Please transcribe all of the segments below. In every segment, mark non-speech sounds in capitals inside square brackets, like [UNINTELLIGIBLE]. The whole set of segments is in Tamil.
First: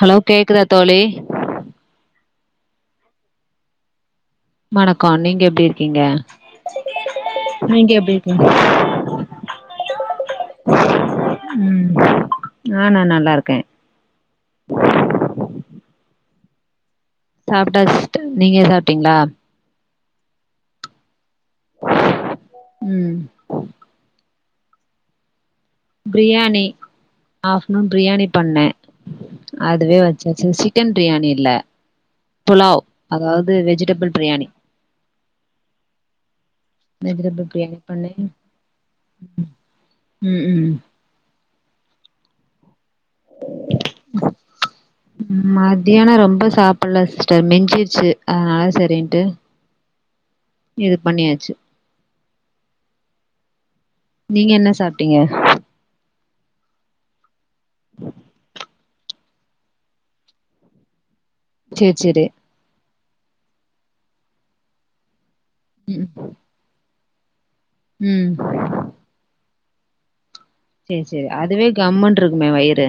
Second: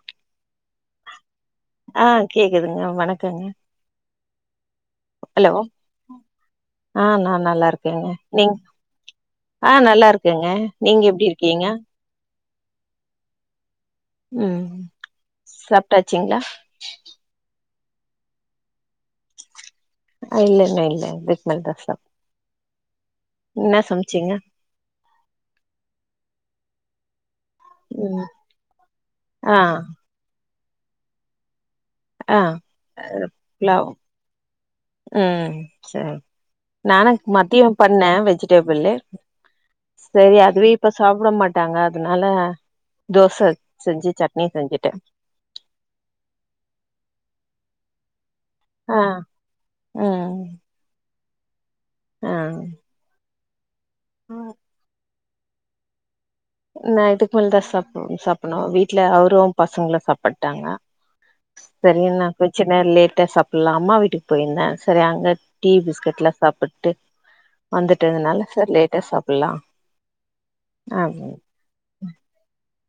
ஹலோ கேக்குதா தோழி ஆஹ் கேக்குதுங்க வணக்கங்க வணக்கோ நீங்க ஹலோ எப்டி இருக்கீங்க ஆஹ் நா நல்லா நீங்க இருக்கேங்க எப்டி இருக்கீங்க நீங் ஆஹ் நல்லா இருக்கேங்க நீங்க எப்டி இருக்கீங்க ஆஹ் நா நல்லா இருக்கே ச்சோளா சாப்டா சிஸ்டர் நீங்க சாப்டீங்களா ஆஹ் இல்லங்க இல்லங்கா இதுக்கு மேல தா சாப் ம் இன்ன சமச்சீங்க ப்ரியாணி ஆஃப்னூன் பிரியாணி ம் பண்ணே ஆ அதுவே வச்சாச்சு சிக்கன் பிரியாணி இல்ல ஆ புலாவ் அ அதாவது புலாவ் வெஜிடபிள் பிரியாணி ம் செரி நா வெஜிடபிள் மத்தியம் பிரியாணி பண்ணே வெஜிடபிளு செரி ம் அதுவே ம் இப்ப சாப்ட மாட்டாங்க அதனால தோச செஞ்சு சட்னி செஞ்சுட்டே ம் மதியானம் ரொம்ப சாப்ல சிஸ்டர் மெஞ்சிர் சு அதனால செரின்ட்டு ஆஹ் இது பண்ணியாச்சு ஆஹ் நீங்க என்ன சாப்டீங்க நா இதுக்கு டோ பசங்களா சாப்பாடாங்க சேரி செரின்னு சேரி பிரச்சன இல்ல ட்ட சாப்பில அம்மா வீட்டுக்கு போய்ருந்தே செரி அங்க டீ ம் பிஸ்கெட்லா சாப்பிட்டு வந்துட்டுதுனால ம் செரி லேட்டா சாப்பிலா சேரி சேரி அதுவே கம்முனு இருக்குமே வயிறு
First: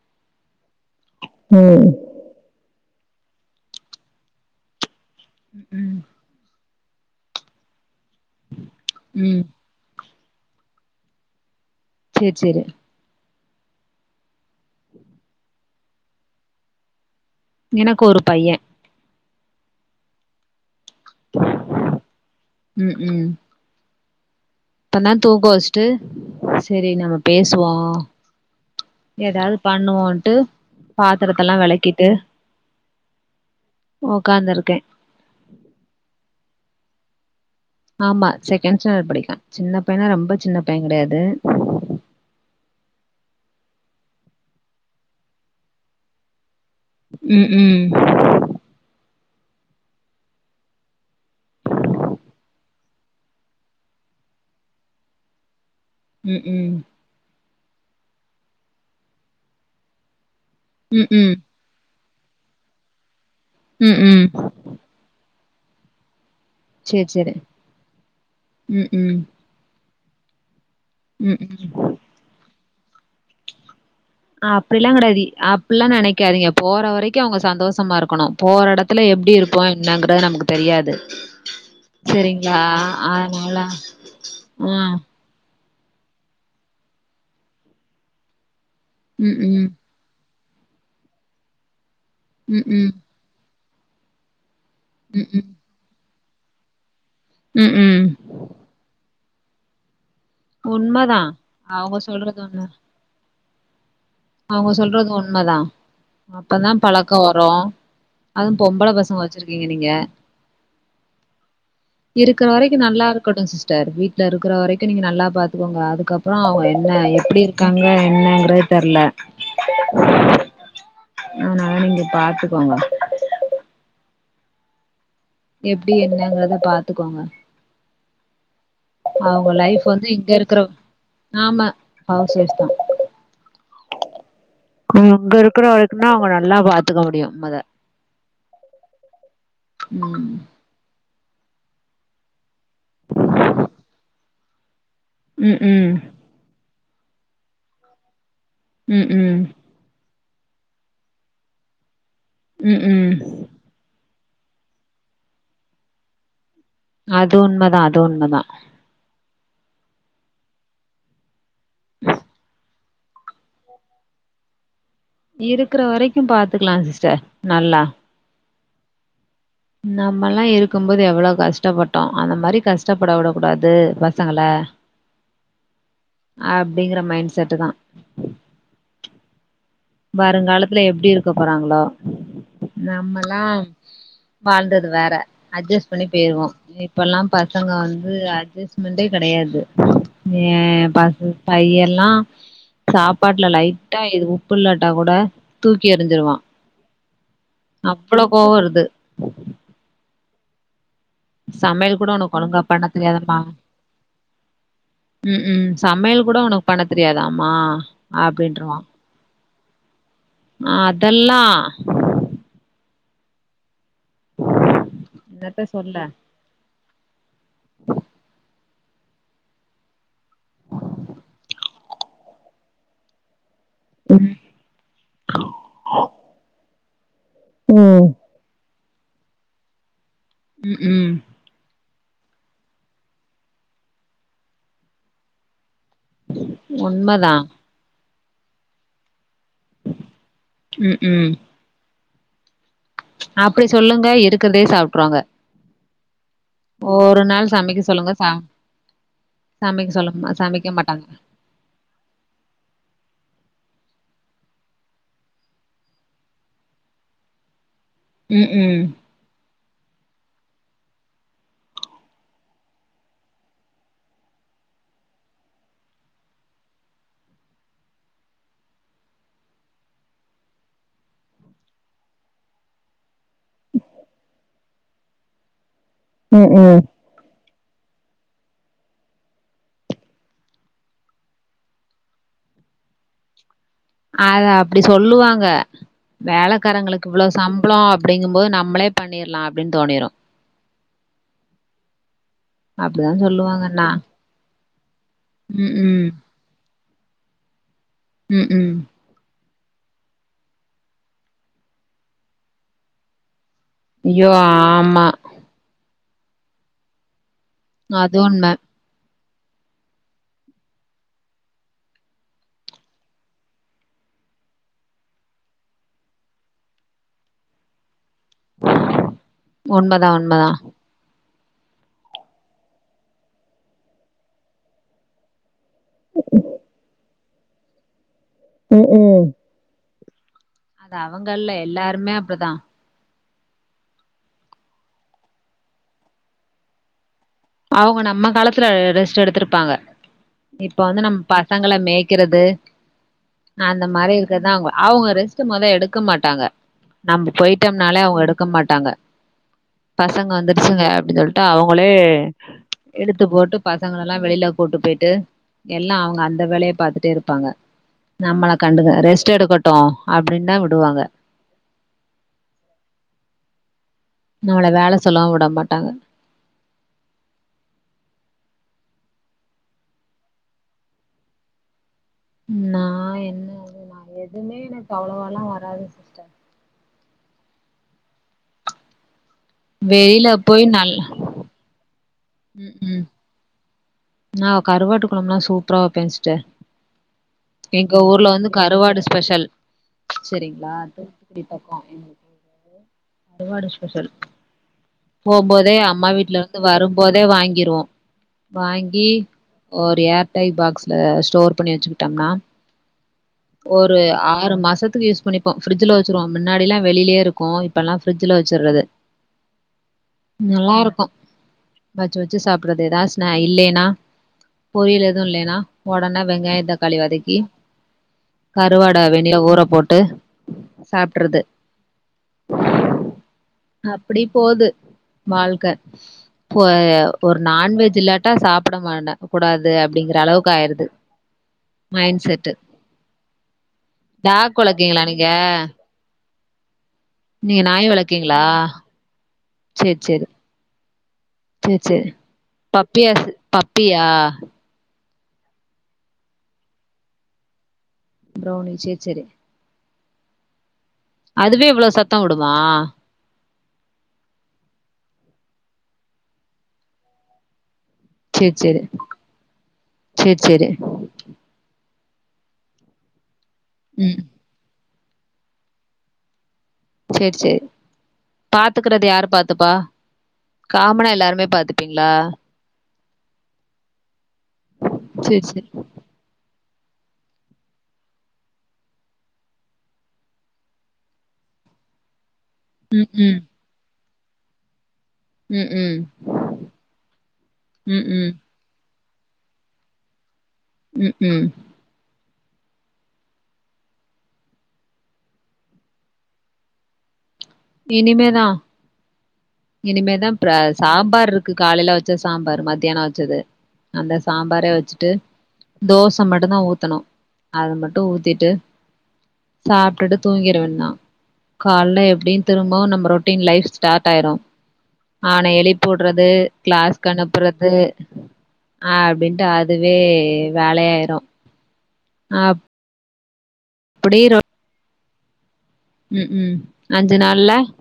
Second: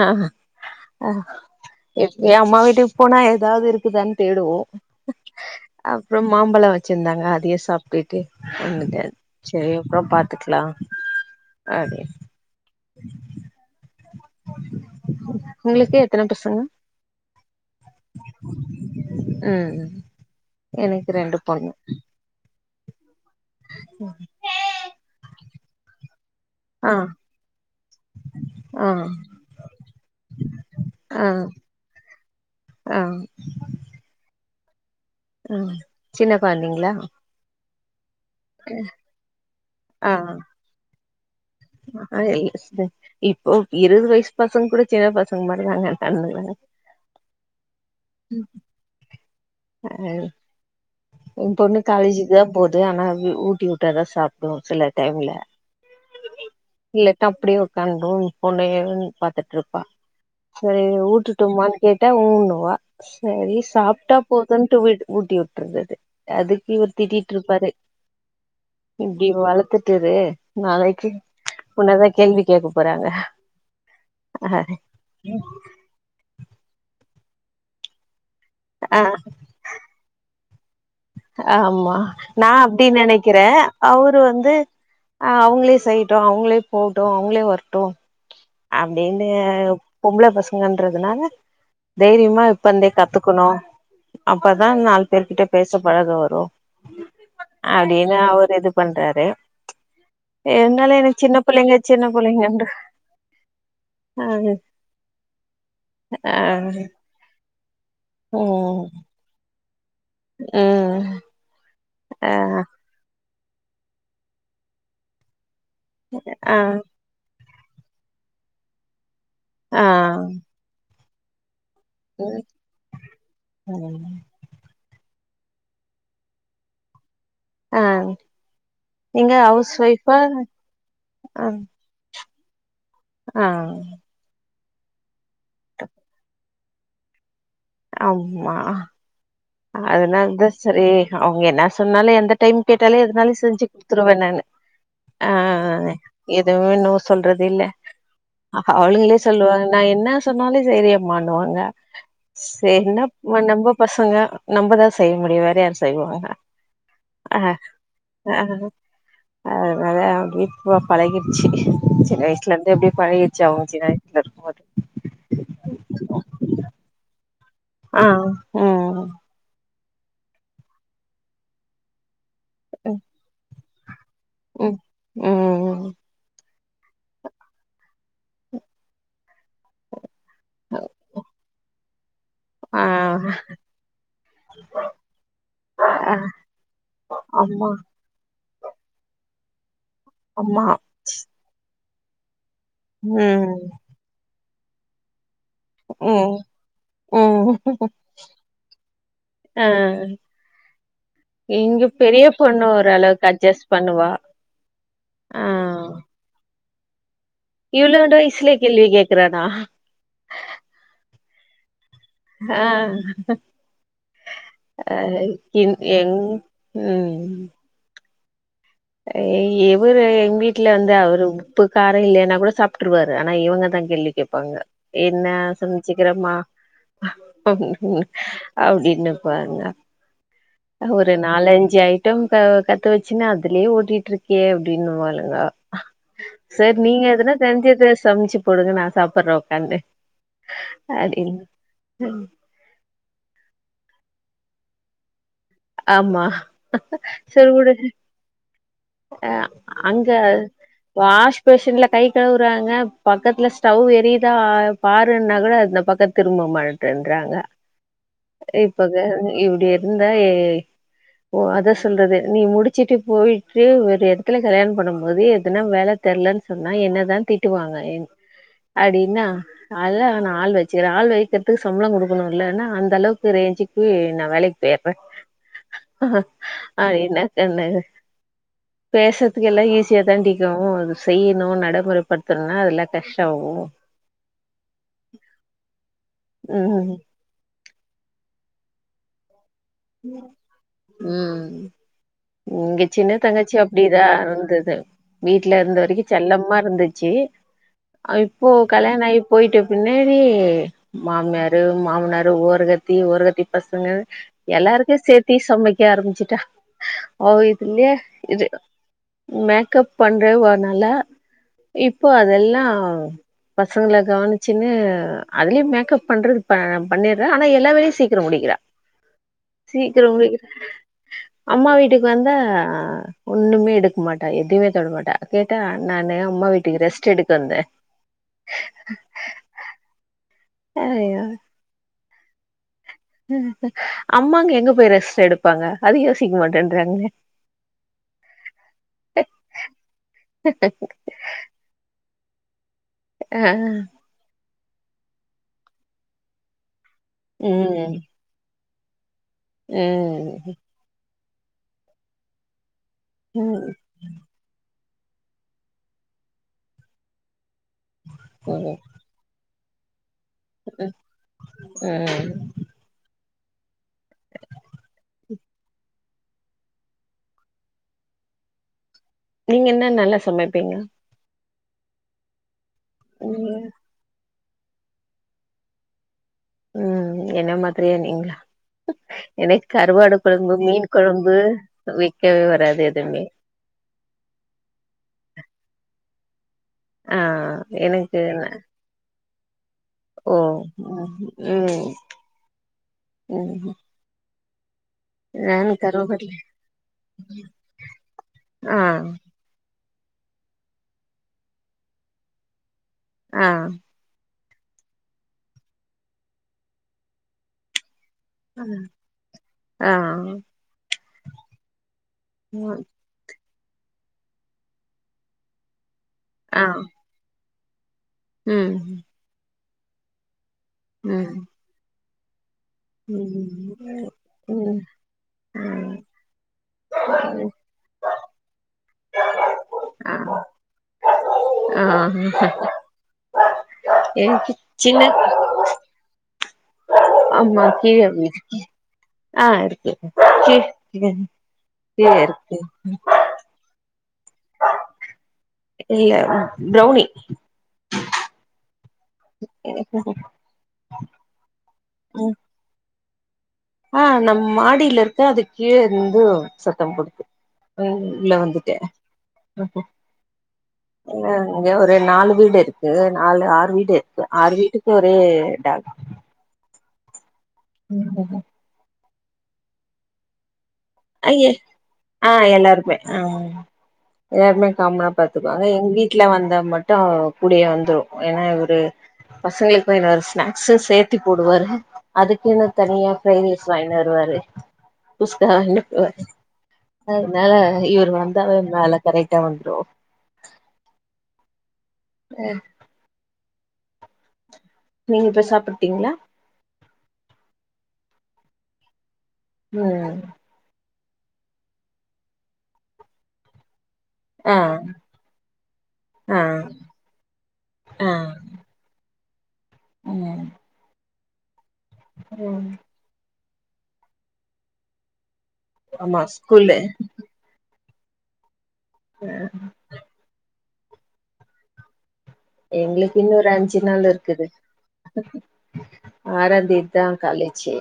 ஆ ம் எப்வே அம்மா வீட் போனா ஏதாவது இருக்குதானு தேடுவோ ம் அப்றோ மாம்பழம் வச்சிருந்தாங்க அதையு சாப் ட்டு வந்துட்டே ம் சேரி அப்றோ பாத்துக்கலா அப் சேரி சேரி உங்களுக்கு எத்தன பசங்க எனக்கு ஒரு பைய ம் ம் எனக்கு ரெண்டு பொண்ணு ம் ம் கோவிட் இப்பனா தூக்க வச்சுட்டு சரி ஆ நம்ம பேசுவோ ஆ ஏதாவது பண்ணுவோன்ட்டு ஆ பாத்திரத்தல்லா வெளக்கிட்டு ஆ உக்கார்ந்துருக்கே ஹ சின்ன கொழந்திங்ளா ஆமா செகண்ட் சேண்டட் படிக்கா சின்ன ஆ பையன ரொம்ப சின்ன பையன் கெடையாது இப்போ இருபது வயசு பசங்க கூட சின்ன பசங்க மாரிதாங்க இருகானுங ம் ம் அஹ்ஹே என் பொண்ணு காலேஜுக்கு தா போது ஆனா ஊட்டி வுட்டாதா சாப்பிடும் சில டைம்ல ம் ம் இல்லட்டா அப்டியே உக்காந்தும் போனயே பாத்துட்டுருப்பா செரி ம் ஊட்டுட்டுமான் கேட்டா ஊண்ணுவா சரி ம் ம் சாப்ட்டா ம் போதுன்ட்டு வி ஊட்டி விட்டுர்ரதது அதுக்கு இவர் சேரி திட்டிட்டு சேரி இருப்பாரு ம் ம் இப்படி வளர்த்துட்டுரு நாளைக்கு ம் ம் உன்னாதா கேள்வி கேட்க போறாங்க அப்டில்லா கெடையாது அப்ல்லா நெனைக்காதீங்க போற வரைக்கும் அவுங்க சந்தோஷமா இருக்கணு போற ஆ எடத்துல எப்டி இருப்பா என்னாங்கறது நமக்கு தெரியாது ஆமா நான் சரிங்களா? அப்டி நெனைக்கிறே அதனால அவரு வந்து ஆ அஹ் அவ்ங்ளே செய்யிடோ அவுங்களே போட்டு அவுங்களே வரட்டு செ அப்டின்னு ம்ஹ்ம். பொம்பள பசங்கன்றதுனால தைரியமா இப்பந்தே ம்ஹ்ம். கத்துக்கணு அப்பதான் நாலு பேர் கிட்ட ம்ஹ்ம். பேச பழக வரு லோ ம்ஹ்ம். அப்டின்னு அவரு இது பண்றாரு இருந்தாலு உண்மதா. எனக்கு சின்ன புள்ளைங்க அவங்க சின்ன புள்ளைங்கண்ற அவுங்க சொல்றது உண்மதா ஆ அப்பதான் பழக்கோ வரோ அதும் ம் பொம்பள பசங்க வச்சிருக்கீங்க நீங்க ம் ஆ இருக்குற வரைக்கு நல்லா இருக்கட்டும் சிஸ்டர் வீட்ல இருக்கிற வரைக்கும் நீங்க நல்லா பாத் த்துக்கோங்க அதுக்கப்புற ஆ அவங்க என்ன எப்படி இருக்காங்க என்னங்கறது தெர்ல ஆஹ் ஆனாலு நீங்க பாத்துக்கோங்க எப்டி என்னங்கிறத பாத்துக்கோங்க ஆ நீங்க அவுங்க ஹவுஸ் லைஃப் வந்து ஒய்ஃபா இங்க இருக்கிற ஆமா அவ் செர்தா ஆஹ் இங்க இருக்கிற வரைக்குந்தா அவங்க நல்லா பாத்துக்க முடியு மொத ம்மா அதனால ம் தா செரி அவுங்க என்ன சொன்னாலும் எந்த டைம் கேட்டாலு எதுனாலும் செஞ்சு குடுத்துருவே நானு ம் ஆஹ் ம் எதுவ்மே னோ சொல்றது இல்ல ஹ அவளுங்களே ம் ம் சொல்லுவாங்க நா என்ன சொன்னாலு செய்றியேம்மாண்ணுவாங்க ம் செரினா ம் ன்னப் நம்ப பசங்க நம்மதா செய்ய முடியு வேற யாரு செய்வாங்க அது ஆ உண்மதா அது ஆ உண்மதா அதனால அப்டி போ பழகிடுச்சு சின்ன வயசுலந்தே அப்டி பழகிர்ச்சு அவுங்க சின்னவய்ஸ்ல இருக்கும்போதே இருக்குற வரைக்கும் பாத்துக்கலா சிஸ்டர் நல்லா ஆஹ் உம் ம் நம்மல்லா இருக்கும் போது எவ்ளோ கஷ்டப்பட்டோம் அந்த மாரி கஷ்டப்பட வுடக் கூடாது வஸ் ம் ம்ம்ம் அப்டிங்கற மைண்ட் செட்டு தா வருங்காலத்துல எப்டி இருக்க போறாங்களோ ஆ நம்மல்லா வாழ்ந்தது வேற அட்ஜஸ்ட் பண்ணி போயிருவோ இப்பல்லா அம்மா பசங்க வந்து அட்ஜஸ் மண்டே கிடையாது அம்மா ஏன் பசு பைய எல்லாம் சாப்பாட்டுல ம் லைட்டா எது உப்பு இல்லாட்டா கூட தூக்கி ம் எறிஞ்சிருவான் ம் அவ்வளோ கோவம் வருது ஆ எங்க சமையல் கூட பெரிய உனக்கு ஒழுங்கா பொண்ணு பண்ண ஓரளவுக்கு தெரியாதுன்பா அட்ஜஸ்ட் பண்ணுவா ஆ உம் உம் சமையல் கூட உனக்கு பண்ண தெரியாதாமா இவ்ளோண்டு வயசுலே கேள்வி அப்படின்றுவான் கேக்குறானா ஆஹ் அதெல்லாம் ஆஹ் அஹ் என்னத்த எ சொல்ல எங் உம் எவரு எங்க வீட்டுல வந்து அவரு உப்பு காரம் இல்லன்னா கூட சாப்பிட்டுருவாரு ஆனா இவுங்க த்தான் கேள்வி கேட்பாங்க என்ன சமச்சுக்கிறமா ம் அப்படின்னுபாங்க ஒரு ம் நாலஞ்சு ஐட்டம் கத்து வச்சுன்னா இதுலே ஓட்டிட்டு இருக்கியே அப்படின்னு வாளுங்க சரி நீங்க எதுனா உண்மதா தெரிஞ்சத சமச்சு போடுங்க நா சாப்பிடுறேன் உக்காந்து ம் ம் அப்டின் அப்டி சொல்லுங்க இருக்கிறதே சாப்டுருவாங்க ஆமா சரி சமைக்க வுடுங்க சொல்லுங்க ச அஹ் சமைக்க அங்க சொல்ல சமைக்க மாட்டாங்க வாஷ்ஃபேஷன்ல கை கழுவுறாங்க பக்கத்துல ஸ்டவ் போ எரியுதா பாருன்னா கூட அந்த பக்கம் திரும்ப மாட்டன்றாங்க ம் ம் இப்பதா இப்படிய இந்தா ஓ அத சொல்றது நீ முடிச்சிட்டு போய் ஒரு இடத்துல கல்யாணம் பண்ணும் போது எதுனா வேல தெரிலன்னு சொன்னா என்னதான் திட்டுவாங்க அப்டின்னா அதெல்லா நா ஆள் வச்சுக்கிறேன் ஆள் வைக்கிறதுக்கு சம்பளம் கொடுக்கணும்லனா அந்த அளவுக்கு ரே [UNINTELLIGIBLE] நான் வேலைக்கு போயிறேன் ம் ம் என்ன சொன்ன பேசுறதுக்கு எல்லாம் ஈஸியா தான்டி இக்கும் அத செய்யணும் நடைமுறைப்படுத்தணும்னா அதெல்லாம் கஷ்டம் அத அப்டி சொல்லுவாங்க ம் வேலக்காரங்களுக்கு இவ்வளவு சம் பளம் அப்டிங்கும்போது நம்மளே பண்ணிடலாம் அப்படின்னு தோனிரும் உம் இங்க அப்டிதா சின்ன தங்கச்சி சொல்லுவாங்கன்னா அப்படிதான் இருந்தது வீட்ல ம் இருந்த ம் வரைக்கும் செல்லமா இருந்துச்சு இப்போ ம் ம் கல்யாணம் ஆய் போய்ட்ட பின்னாடி மாமியாரு மாமனாரு ஓரகத்தி ஓரகத்தி பசங்க ஐயோ எல்லாருக்குமே ஆமா சேத்தி சமைக்க ஆரம்பிச்சுட்டா ஓ இதுல்லே அது இ உண்ம மேக்கப் பண்றேனால இப்போ அதெல்லாம் பசங்கள கவனிச்சின்னு அதுலயும் மேக்கப் பண்றது பண்ணிடுறேன் ஆனா எல்லா வேலையும் சீக்கிரம் முடிக்கிறா உண்மதா சீக்கிரம் வி உண்மதா அம்மா வீட்டுக்கு வந்தா ஒண்ணுமே எடுக்க மாட்டா எதுமே தொட மாட்டா கே கேட்டா நானு அம்மா வீட்டுக்கு ரெஸ்ட் எடுக்க வந்தேன் உம் உம் அது அவுங்க இல்ல எல்லாருமே அப்படிதான் ஹ அம்மாங்க எங்க போய் ரெஸ்ட் எடுப்பாங்க அத யோசிக்க மாட்டேன்றாங்க அவுங்க நம்ம காலத்துல ரெஸ்ட் எடுத்திருப்பாங்க இப்ப வந்து நம்ம பசங்களை மே ய்க்கிறது ஆ அந்த மாதிரி இருக்குறதுதான் அவுங்க அவுங்க ரெஸ்ட் மொத எடுக்க மாட்டாங்க நம்ம ம் போயிட்டோம்னாலே அவுங்க எடுக்க மாட்டாங்க பசங்க ம் வந்துடுச்சுங்க அப்படின் சொல்லி ட்டு அவுங்களே எடுத்து போட்டு ம் பசங்கள எல்லாம் வெளியில கூட்டு போயி ட்டு எல்லாம் அவுங்க அந்த வேலய பாத்துட்டே இருப்பாங்க நம்மள ம் கண்டுக்க ரெஸ்ட் எடுக்க அப்படின் தான் விடுவாங்க ம் நம்மள வேல சொல்ல விட மாட்டாங்க நீங்க என்ன நல்லா சமைப்பீங்க நா நீங்க என்ன அ நா எதுவுமே எனக்கு அவ்வளவா எல்லாம் வராது சிஸ்டர் உம் என்ன மாதிரியே நீங்க எனக்கு கருவாடு வெளில கொழம்பு போய் மீன் நல் கொழம்பு வக்கவே ம் வராது ம் எதுமே நா கருவாட்டு கொழம்லா சூப்பரா வப்பே ஸ்டர் ஆ எங்க எனக்கு ஊர்ல ந வந்து கருவாடு ஸ்பெஷல் ஓ செரிங்ளா ம் தூத்துக்குடி பக்கோ [UNINTELLIGIBLE] ம் கருவாடு ம் ஸ்பெஷல் நான் போம்போதே அம்மா கருவாப்பட்ல வீட்ல இருந்து வரும்போதே வாங்கிருவோ ஆ வாங்கி ஒரு ஏர்டை பாக்ஸ்ல ஸ்டோர் பண்ணி வச்சுக்கிட்டம்னா ஆ ஒரு ஆ ஆறு மாசத்து யூஸ் பண்ணிப்போ ஃப்ரிஜ்ல வச்சிருவோ மின்னாடிலா வெளிலியே இருக்கு இப்பலா பிரிஜ்ல ஆ வச்சர்றது நல்லாருக்கு வச்சு வச்சு சாப்பிட்றது எதாஸ் இல்லைனா பொரியல் எதுவு இல்லைனா ஒடன வெங்காய ஆ தக்காளி வதக்கி ம் கருவாட வெண்ணில ஊற போட்டு சாப்டர்றது உம் உம் மாழ்க பு ஒரு நான்வெஜ் இல்லாட்டா சாப்ட மாட்ட குடாது ஆ அப்டிங்கிற அளவுக்கு ஆயிருது ஆ மைண்ட் செட்டு எனக்கு டாக் சின்ன வளக்கீங்களா நீங்க நீங்க ஆமா நாய் கீழ வீடு வளக்கீங்ளா ஆ சே இருக்கு சேரி கீழ சே சே கீழ இருக்கு பப்பியஸ் பப்பிய ஆ இல்ல பிரவ்னி பிரவ்னி சேச்செரி [UNINTELLIGIBLE] அதுவே இவ்வளவு சத்த வுடுமா ஆ நம் மாடில இருக்க அது கீழ இருந்து சத்த போடுது உ உள்ள சேரி வந்துட்டே சேரி சேரி சேரி [UNINTELLIGIBLE] ஒரு நாலு வீடு இருக்கு நாலு ஆறு வீடு ம் இக்கு ஆறு வீட்டுக்கு ஒரே டாக் சேரி சேர் பாத்துக்கறது யாரு பாத்துப்பா காமனா அய்ய எல்லாருமே பாத்துப்பீங்களா ஆ எல்லாருக்குமே ஆ யாமே காம்னா சேரி பாத்துப்பாங்க சேரி எங்க வீட்ல வந்தா மட் ட்டு கூடியே வந்துரு ஏனா இவுரு பசங்ளுக்கு வாய்ன்டு வர ஸ்நாக்ஸு சேத்தி போடுவாரு அதுக் இன்னுத் ம் தனியா பிரை ம் ரைஸ் வாய்ன் வருவாரு குஸ்கா ம் வாய்ன்ட் ம் வருவாரு அதனால ம் இவரு ம் வந்தாவே மேல கரெக்டா வந்துரு [UNINTELLIGIBLE] [UNINTELLIGIBLE] நீங்க இப்ப சாப்பிட்டீங்ளா இனிமேதா ம் இனிமேதா ப்ரேஸ் சாம்பார்ருக்கு காலைல வச்ச சாம்பாரு மத்தியான வச்சது அந்த ஆ சாம்பாரே வச்சுட்டு தோச ஆ மட்டுதா ஊத்தணு அத மட்டு ஆ ஊத்திட்டு சாப்டுட்டு ம் தூங்கிருவன்னா கால்ல எப்டின் ம் திரும்பவு நம்ப ரொட் டின் லைஃப் ஸ்டார்ட்டாயிரு ஆனை ஆமா எலிப்பூட்றது ஸ்கூல்லு கிளாஸ்சுக்கனுப்புறது ஆ அப்டின்ட்டு அதுவே வேலையாயிரு எங்ளுக்கு இன்னு ஒரு அஞ்சு நாள் அப்டி ரொ இருக்குது ம் ம் ஆறாந்தேதிதா அஞ்சு நாள்ல காலேஜி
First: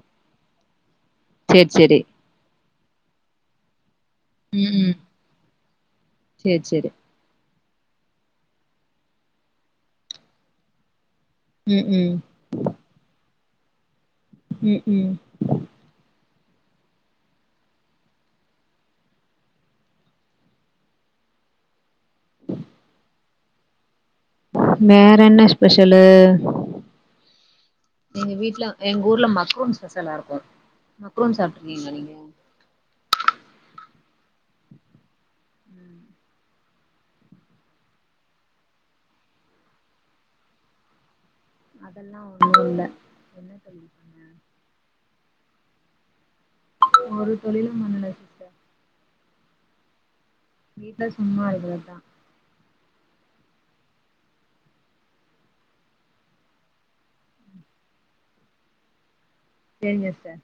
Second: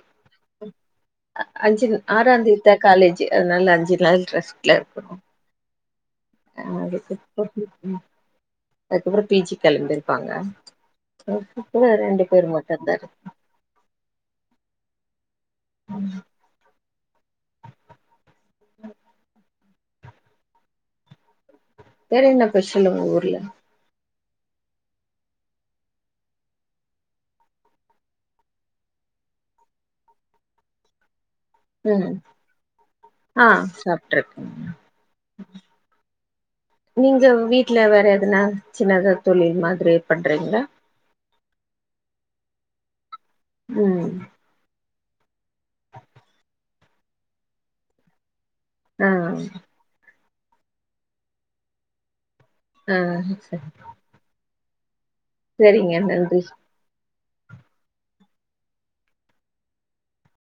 சேர் அஞ்சின் சேரி ஆறாந்தேதிதா காலேஜி அதனால அஞ்சின் ம் ம் சேர் சேரி [UNINTELLIGIBLE] ம் அதுக்கப்ற பி ஜி கெளம்பிருப்பாங்க ம் [UNINTELLIGIBLE] ம் ரெண்டு பேரு மட்டுந்தா இருப்பாங்க உம் உம் ம் உம் வேறென்ன பெஷல் உங்க ஊர்ல வேறென்ன ஸ்பெஷலு எங்க வீட்ல எங்கூர்ல மக்ரோன் ஸ்பெஷலா இருக்கு மக்ரூன் சாப்ட்ருக்கீங்களா ம் நீங்க ஆ சாப்ட்ருக்கே நீங்க வீட்ல வேறெதுனா சின்னதா தொழில் மாதிரி பண்றிங்ளா அதெல்லா ஒண்ணு இல்ல என்ன தொழில் ம் பண்ண ஒரு தொழிலு பண்ணுல சிஸ்டர் ஆ வீட்ல சும்மா இருக்கறதா ஆ சரி சரிங்க நன்றி சரிங்க ஸ்டர்